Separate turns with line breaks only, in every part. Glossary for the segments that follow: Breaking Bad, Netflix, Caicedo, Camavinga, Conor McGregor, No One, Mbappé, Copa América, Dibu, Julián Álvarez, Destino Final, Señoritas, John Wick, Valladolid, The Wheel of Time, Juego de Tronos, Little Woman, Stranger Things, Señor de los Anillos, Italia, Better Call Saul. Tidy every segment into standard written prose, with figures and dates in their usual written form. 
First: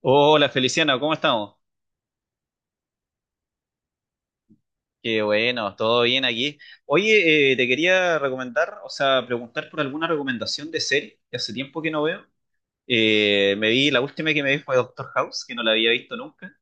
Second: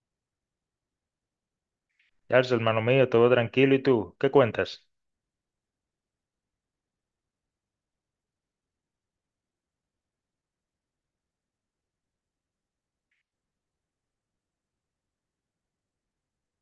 Hola Feliciano, ¿cómo estamos?
Yarzo, hermano mío, todo tranquilo. ¿Y tú? ¿Qué cuentas?
Qué bueno, todo bien aquí. Oye, te quería recomendar, o sea, preguntar por alguna recomendación de serie, que hace tiempo que no veo. Me vi, la última que me vi fue Doctor House, que no la había visto nunca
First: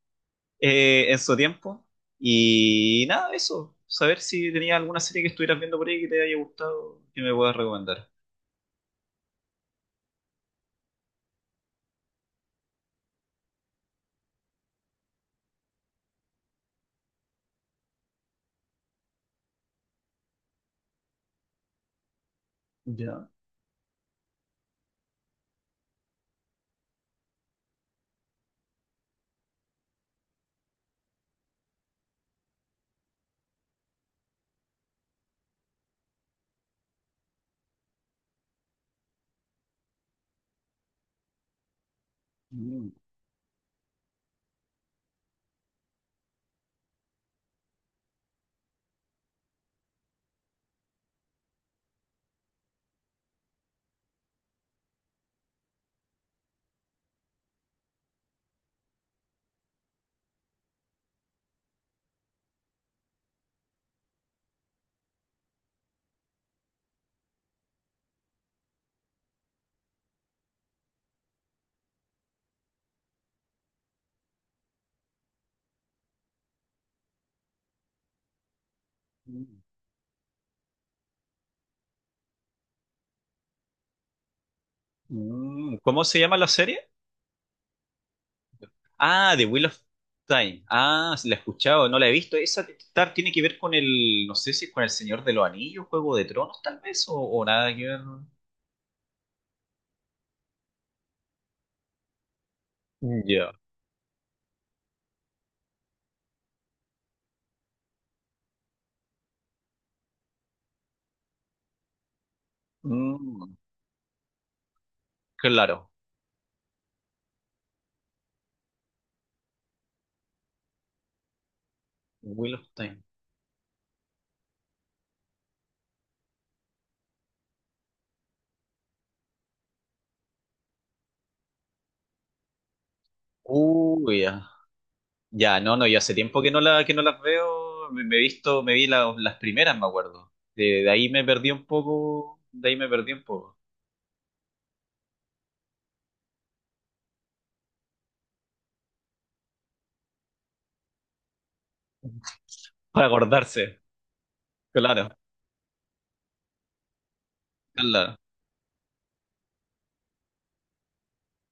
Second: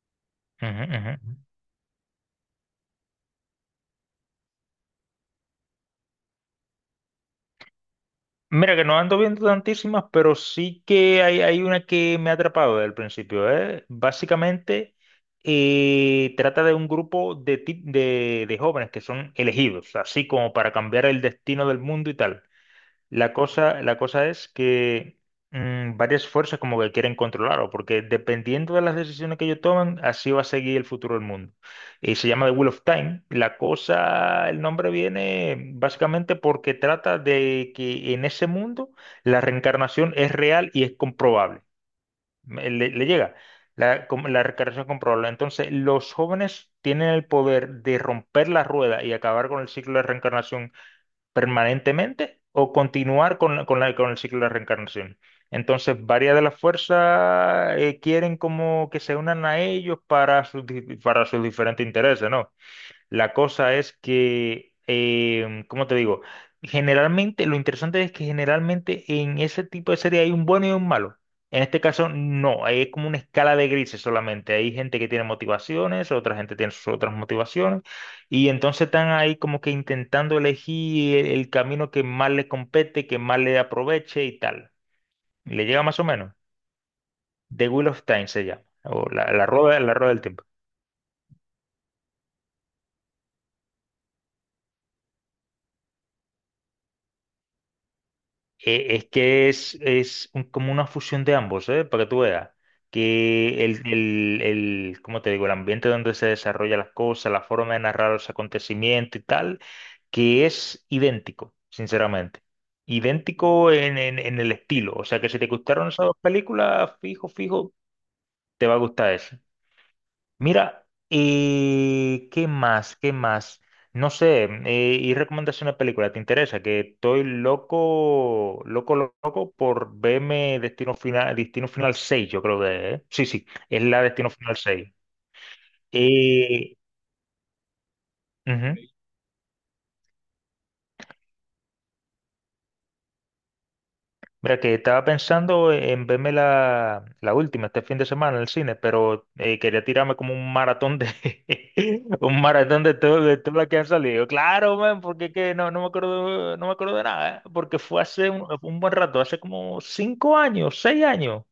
Ujú, ujú.
en su
Ujú.
tiempo. Y nada, eso, saber si tenías alguna serie que estuvieras viendo por ahí que te haya gustado, que me puedas recomendar.
Mira que no ando viendo tantísimas, pero sí que hay una que me ha atrapado desde el principio, ¿eh? Básicamente trata de un grupo de jóvenes que son elegidos, así como para cambiar el destino del mundo y tal.
Ya.
La cosa es que varias fuerzas como que quieren controlarlo, porque dependiendo de las decisiones que ellos toman, así va a seguir el futuro del mundo. Y se llama The Wheel of Time. La cosa, el nombre viene básicamente porque trata de que en ese mundo la reencarnación es real y es comprobable. Me- Le,
Mm,
le llega la reencarnación comprobable. Entonces, los jóvenes tienen el poder de romper la rueda y acabar con el ciclo de reencarnación permanentemente o continuar con el ciclo de la reencarnación. Entonces, varias de las fuerzas quieren como que se unan a ellos para sus diferentes intereses, ¿no? La cosa es que, ¿cómo te digo? Generalmente, lo interesante es que generalmente en ese tipo de serie hay un bueno y un malo. En este caso, no, ahí es como una escala de grises solamente. Hay gente que tiene motivaciones, otra gente tiene sus otras motivaciones, y entonces están ahí como
mm,
que intentando elegir el camino que más le compete, que más le aproveche y tal. Le
mm.
llega más
¿Cómo
o
se
menos.
llama la serie?
The Wheel of Time se llama, o la,
Ah, The
la
Wheel of
rueda, la rueda del tiempo.
Time. Ah, sí, la he escuchado, no la he visto. Esa tiene que ver con el, no sé si es con el Señor de los Anillos, Juego de Tronos, tal vez, o nada que ver.
Es que es como una fusión de ambos, ¿eh? Para que tú veas.
Ya.
Que el, ¿cómo te digo? El ambiente donde se desarrollan las cosas, la forma de narrar los acontecimientos y tal, que es idéntico, sinceramente.
Mm,
Idéntico en el estilo. O sea que si te gustaron
claro.
esas dos películas, fijo, fijo, te va a gustar esa. Mira, ¿y qué
Wheel of
más?
Time.
¿Qué más? No sé, ¿y recomendación de película? ¿Te interesa? Que estoy loco, loco, loco por verme Destino Final, Destino Final 6, yo creo que es, ¿eh? Sí, sí, es la
Uy,
Destino
ya.
Final 6.
Ya, no, no, ya hace tiempo que no
Eh,
la, que no las veo. Me he visto, me
Ujú.
vi las primeras, me acuerdo. De ahí me perdí un poco, de ahí me perdí un poco.
Mira, que estaba pensando en verme la última este fin de semana en el cine, pero quería tirarme como un maratón de un maratón de
Para
todo, de todas las que
acordarse.
han salido. Claro, man,
Claro,
porque es que no me acuerdo de nada, ¿eh? Porque fue
claro,
hace un buen rato, hace como 5 años, 6 años,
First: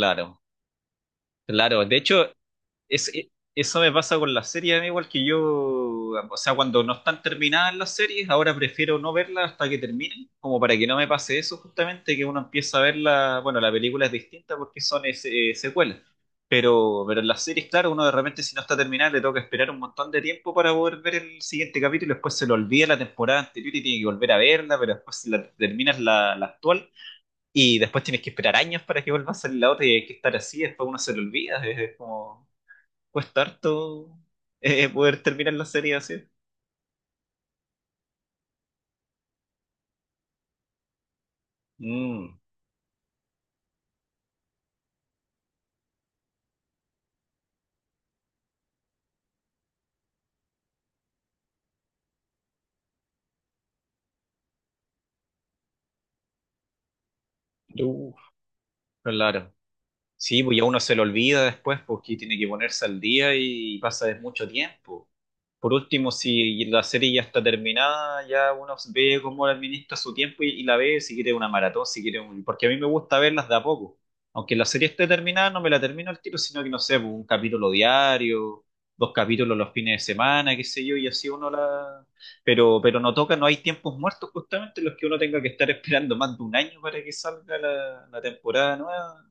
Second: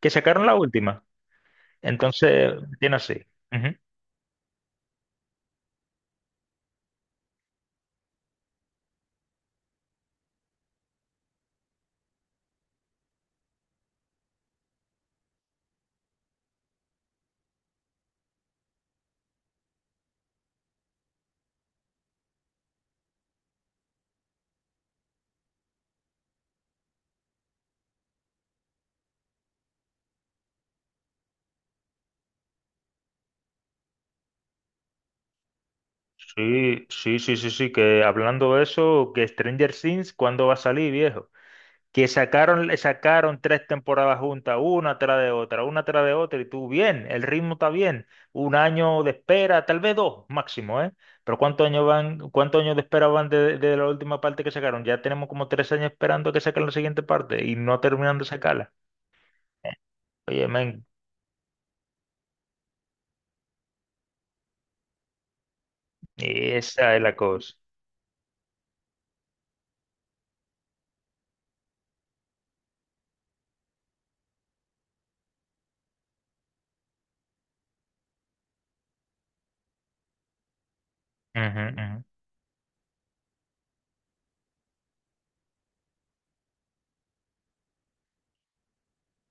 que sacaron la última.
Claro, de hecho,
Entonces, tiene
Es,
así.
e-
Ujú.
eso me pasa con las series, a igual que yo, o sea, cuando no están terminadas las series, ahora prefiero no verlas hasta que terminen, como para que no me pase eso justamente, que uno empieza a verla, bueno, la película es distinta porque son secuelas, pero en las series, claro, uno de repente si no está terminada le toca esperar un montón de tiempo para poder ver el siguiente capítulo, después se lo olvida la temporada anterior y tiene que volver a verla, pero después si terminas la actual y después tienes que esperar años para que vuelva a salir la otra y hay que estar así, después uno se lo olvida, es como... Cuesta harto poder terminar la serie así.
Sí, sí, sí, sí, sí, que hablando de eso, que Stranger Things, ¿cuándo va a salir, viejo? Que
Mm,
sacaron tres temporadas juntas, una tras de otra, una tras de otra, y tú bien, el ritmo está bien, un año de espera, tal vez dos máximo, ¿eh? Pero ¿cuántos años de espera van de la última parte que sacaron? Ya tenemos como 3 años esperando que saquen la siguiente parte y no
uh,
terminan de sacarla.
claro. Sí,
Oye,
pues ya uno
men,
se lo olvida después porque tiene que ponerse al día y pasa de mucho tiempo. Por último, si la
esa es
serie
la
ya está
cosa.
terminada, ya uno ve cómo administra su tiempo y la ve si quiere una maratón, si quiere un... Porque a mí me gusta verlas de a poco. Aunque la serie esté terminada, no me la termino al tiro, sino que no sé, pues, un capítulo diario, dos capítulos los fines de semana, qué sé yo, y así uno
Ujú, ujú.
la... pero no toca, no hay tiempos muertos justamente en los que uno tenga que estar esperando más de un año para que salga la temporada nueva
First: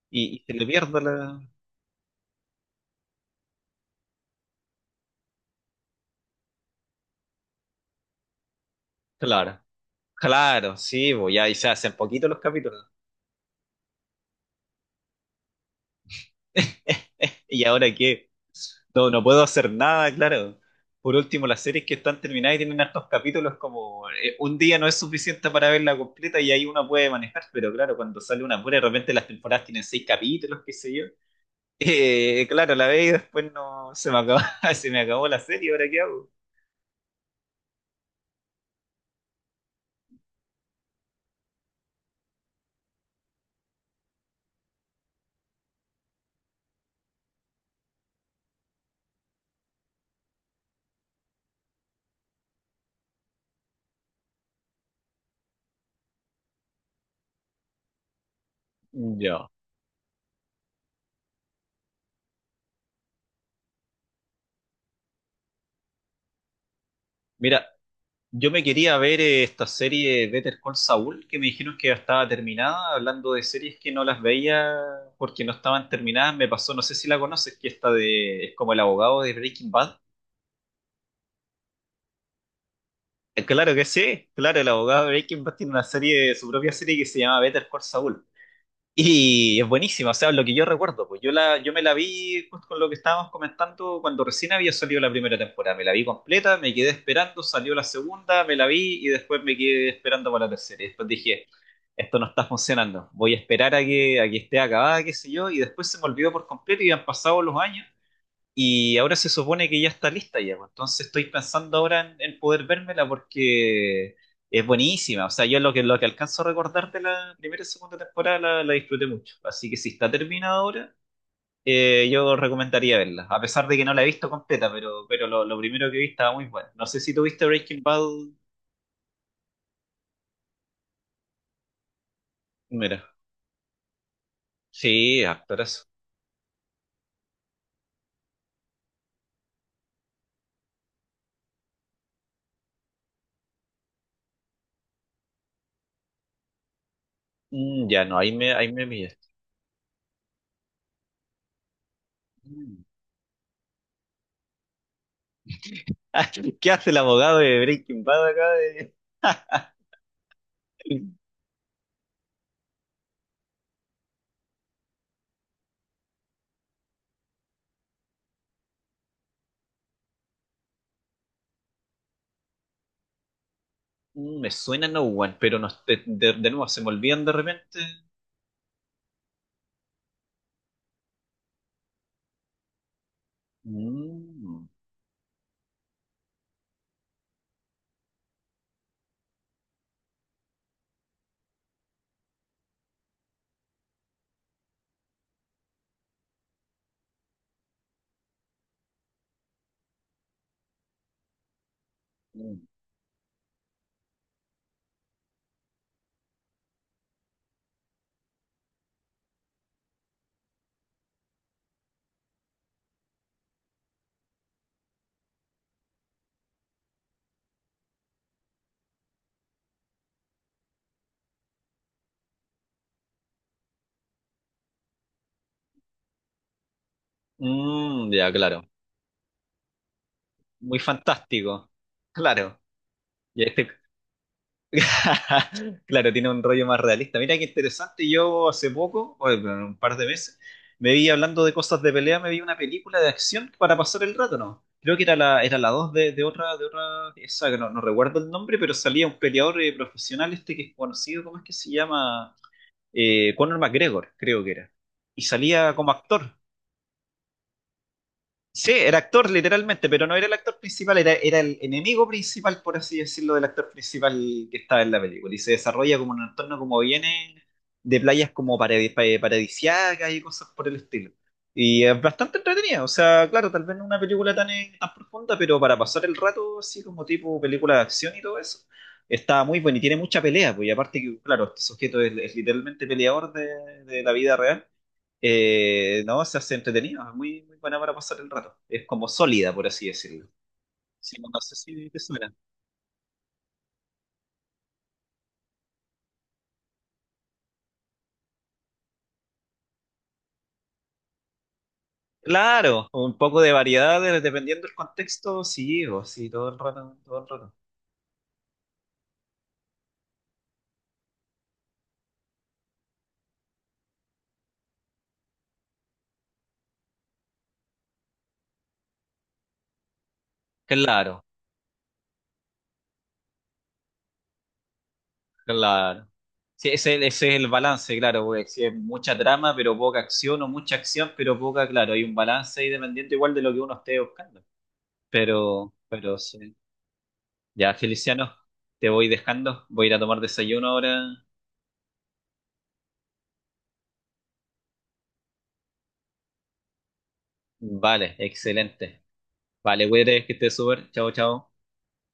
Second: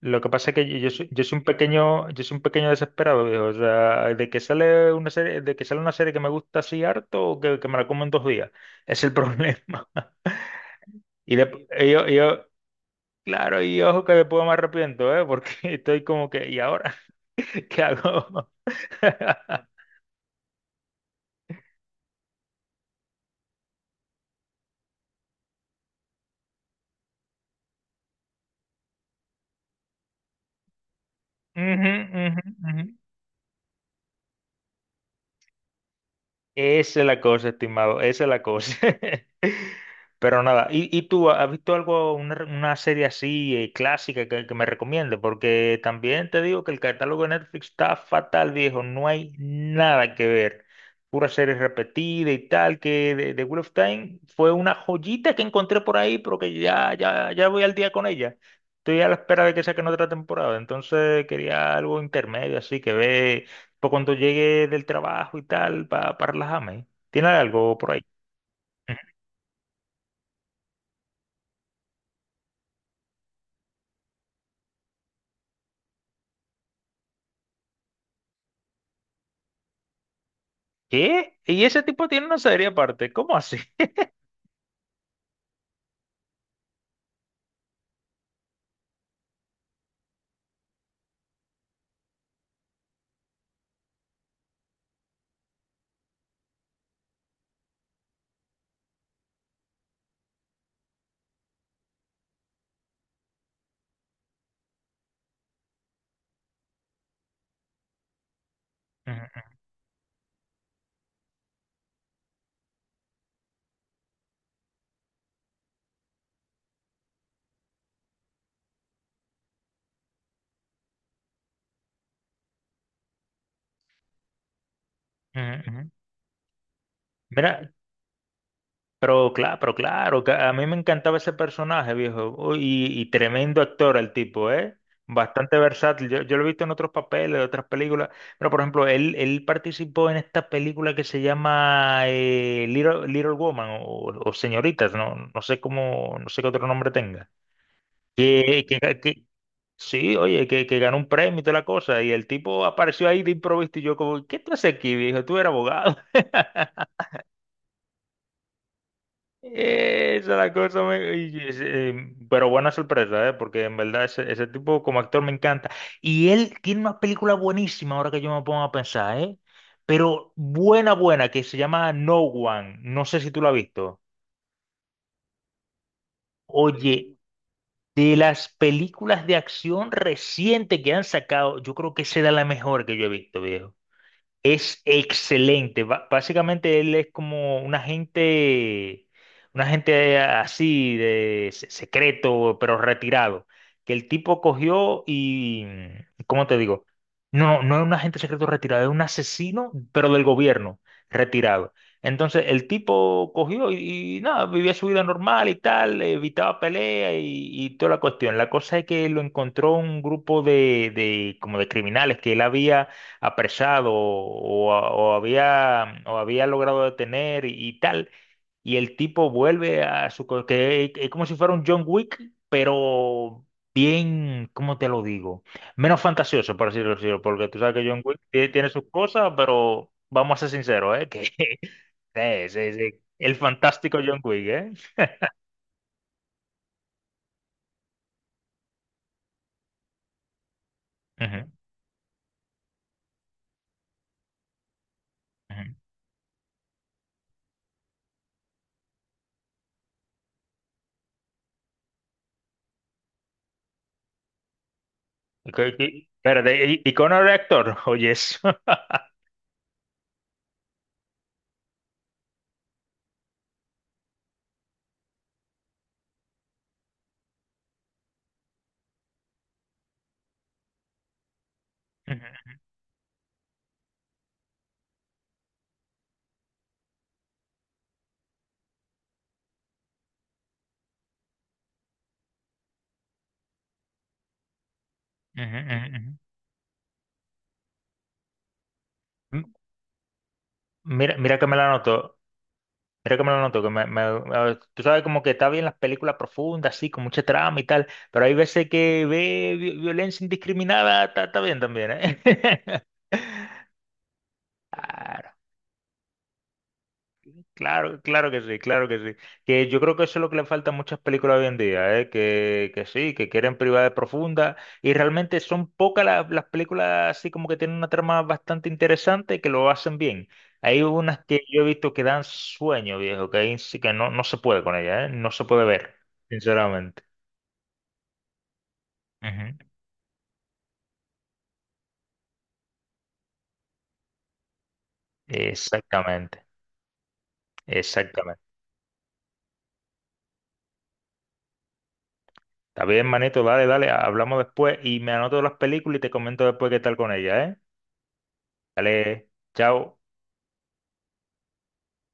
Lo que
y
pasa
se
es
le
que yo,
pierda
soy, yo soy
la...
un pequeño, yo soy un pequeño desesperado, viejo. O sea, de que sale una serie que me gusta así harto o que me la como en 2 días. Es el
Claro,
problema.
claro, sí, pues
Y,
ya y
de-
se
y
hacen
yo, y
poquitos los
yo-
capítulos.
claro, y ojo que después me arrepiento, ¿eh? Porque estoy como que, ¿y ahora
¿Y
qué
ahora qué?
hago?
No, no puedo hacer nada, claro. Por último, las series que están terminadas y tienen hartos capítulos, como un día no es suficiente para verla completa y ahí uno puede manejar, pero claro, cuando sale una pura, de repente las temporadas tienen seis capítulos, qué sé yo.
Ujú, ujú,
Claro,
ujú.
la ve y después no se me acabó, se me acabó la serie, ¿ahora qué hago?
Esa es la cosa, estimado, esa es la cosa. Pero nada, ¿y tú has visto algo, una serie así clásica que me recomiende? Porque también te digo que el catálogo de Netflix está fatal, viejo, no hay nada que ver. Pura serie repetida y tal, que de Wheel of Time fue una joyita que encontré por ahí, pero que ya, ya, ya voy al día con ella. Estoy a la espera
Yo.
de que saquen otra temporada, entonces quería algo intermedio, así que ve. Para cuando llegue del trabajo y tal, para relajarme. ¿Tiene
Mira,
algo por ahí?
yo me
Ujú.
quería ver esta serie Better Call Saul, que me dijeron que ya estaba terminada, hablando de series que no las veía porque no estaban terminadas, me pasó, no sé si la conoces, que esta de, es como el abogado de Breaking Bad.
¿Qué? ¿Y ese tipo tiene una serie aparte? ¿Cómo así?
Claro que sí, claro, el abogado de Breaking Bad tiene una serie, su propia serie que se llama Better Call Saul. Y es buenísima, o sea, lo que yo recuerdo, pues yo me la vi justo con lo que estábamos comentando cuando recién había salido la primera temporada. Me la vi completa, me quedé esperando, salió la segunda, me la vi y después me quedé esperando para la tercera. Y después dije, esto no está funcionando, voy a esperar a a que esté acabada, qué sé yo, y después se me olvidó por completo y han pasado los años y ahora se
Ujú,
supone que ya está lista ya, pues. Entonces estoy pensando ahora en poder vérmela porque es buenísima. O sea, yo lo que alcanzo a recordar de la primera y segunda temporada la disfruté mucho. Así que si está terminada ahora, yo recomendaría verla. A pesar de que no la he visto completa, pero lo
ujú, ujú.
primero que vi estaba muy bueno. No sé si tuviste
Mira,
Breaking Bad.
pero claro, que a mí me encantaba ese personaje, viejo. Uy, y
Mira.
tremendo actor el tipo, ¿eh?
Sí,
Bastante
actorazo.
versátil. Yo lo he visto en otros papeles, en otras películas. Pero, por ejemplo, él participó en esta película que se llama Little Woman o Señoritas, ¿no? No sé cómo, no sé qué otro nombre tenga.
Mm, ya no,
Que,
ahí me
que, que-
pillaste.
Sí, oye, que ganó un premio y toda la cosa. Y el tipo
Mm.
apareció ahí de improviso y yo como, ¿qué tú haces aquí, viejo? Tú eres abogado.
¿Qué hace el abogado de Breaking Bad acá? De...
Esa es la cosa. me- y- y- eh, pero buena sorpresa, ¿eh? Porque en verdad ese tipo como actor me encanta. Y él tiene una película buenísima ahora que yo me pongo a pensar, ¿eh? Pero buena, buena, que se llama No One. No sé si tú la has visto.
Mm, me suena No One, pero no, de nuevo se me
Oye,
olvidan de repente.
de las películas de acción reciente que han sacado, yo creo que será la mejor que yo he visto, viejo.
Mm,
Es excelente. Básicamente él es como un agente, así de secreto, pero retirado. Que el tipo cogió y, ¿cómo te digo? No, no es un agente secreto retirado, es un asesino, pero del gobierno retirado. Entonces
mm,
el tipo cogió y nada, vivía su vida normal y tal, evitaba pelea y toda la cuestión. La cosa es que lo encontró un grupo de como de criminales que él había apresado o había logrado detener y tal. Y el tipo vuelve que es como si fuera un John Wick, pero bien, ¿cómo te lo digo? Menos fantasioso, por decirlo así, porque tú sabes que John
mm,
Wick
ya,
tie-
claro.
tiene sus cosas, pero vamos a ser
Muy
sinceros, ¿eh? Que,
fantástico.
sí,
Claro.
sí, sí. El
Y este,
fantástico John Wick, ¿eh?
claro, tiene un rollo más realista. Mira qué interesante. Yo hace poco, o en un par de meses, me vi hablando
Ujú,
de cosas de pelea, me vi una película de acción para pasar el rato, ¿no? Creo que era era la
ujú.
2 de otra, esa que no, no recuerdo el nombre, pero salía un peleador profesional este que es conocido, ¿cómo es que se llama? Conor McGregor, creo que era. Y
Ok,
salía
ok.
como actor.
Espérate, ¿y Connor era actor? Oye, eso.
Sí, era actor literalmente, pero no era el actor principal, era el enemigo principal, por así decirlo, del actor principal que estaba en la película. Y se desarrolla como en un entorno como viene de playas como paradisiacas y cosas por el estilo. Y es bastante
Ujú,
entretenida, o sea, claro, tal vez no una película tan profunda, pero para pasar el rato así como tipo película de acción y todo eso, está muy bueno y tiene mucha pelea, pues y aparte que, claro, este sujeto es literalmente peleador de la vida real.
ujú, ujú, ujú.
No, se hace entretenido, es muy, muy buena para pasar el rato. Es como sólida,
M-
por así decirlo.
Mira,
Sí,
mira
no
que
sé
me la
si te
anoto.
suena.
Creo que me lo noto, que me- a- tú sabes como que está bien las películas profundas, así, con mucha trama y tal, pero hay veces que violencia indiscriminada, está bien también, ¿eh?
Claro, un poco de variedad dependiendo del contexto, sí, o sí, todo el rato, todo el rato.
Claro, claro que sí, claro que sí. Que yo creo que eso es lo que le falta a muchas películas hoy en día, ¿eh? Que sí, que quieren privacidad profunda y realmente son pocas las películas así como que tienen una trama bastante interesante que lo hacen bien. Hay
Claro,
unas que yo he visto que dan sueño, viejo, que, ahí sí que no se puede con ellas, ¿eh? No se puede ver,
claro. Sí, ese,
sinceramente.
ese es el balance, claro, porque si es mucha trama,
Ujú.
pero poca acción, o mucha acción, pero poca, claro, hay un balance ahí dependiendo igual de lo que uno esté buscando. Pero
Exactamente,
sí. Ya, Feliciano,
exactamente.
te voy dejando, voy a ir a tomar desayuno ahora.
Está bien, manito, dale, dale, hablamos después y me anoto las películas y te comento después qué tal con ellas, ¿eh?
Vale, excelente.
Dale,
Vale,
chao.
cuídate, que estés súper. Chao, chao.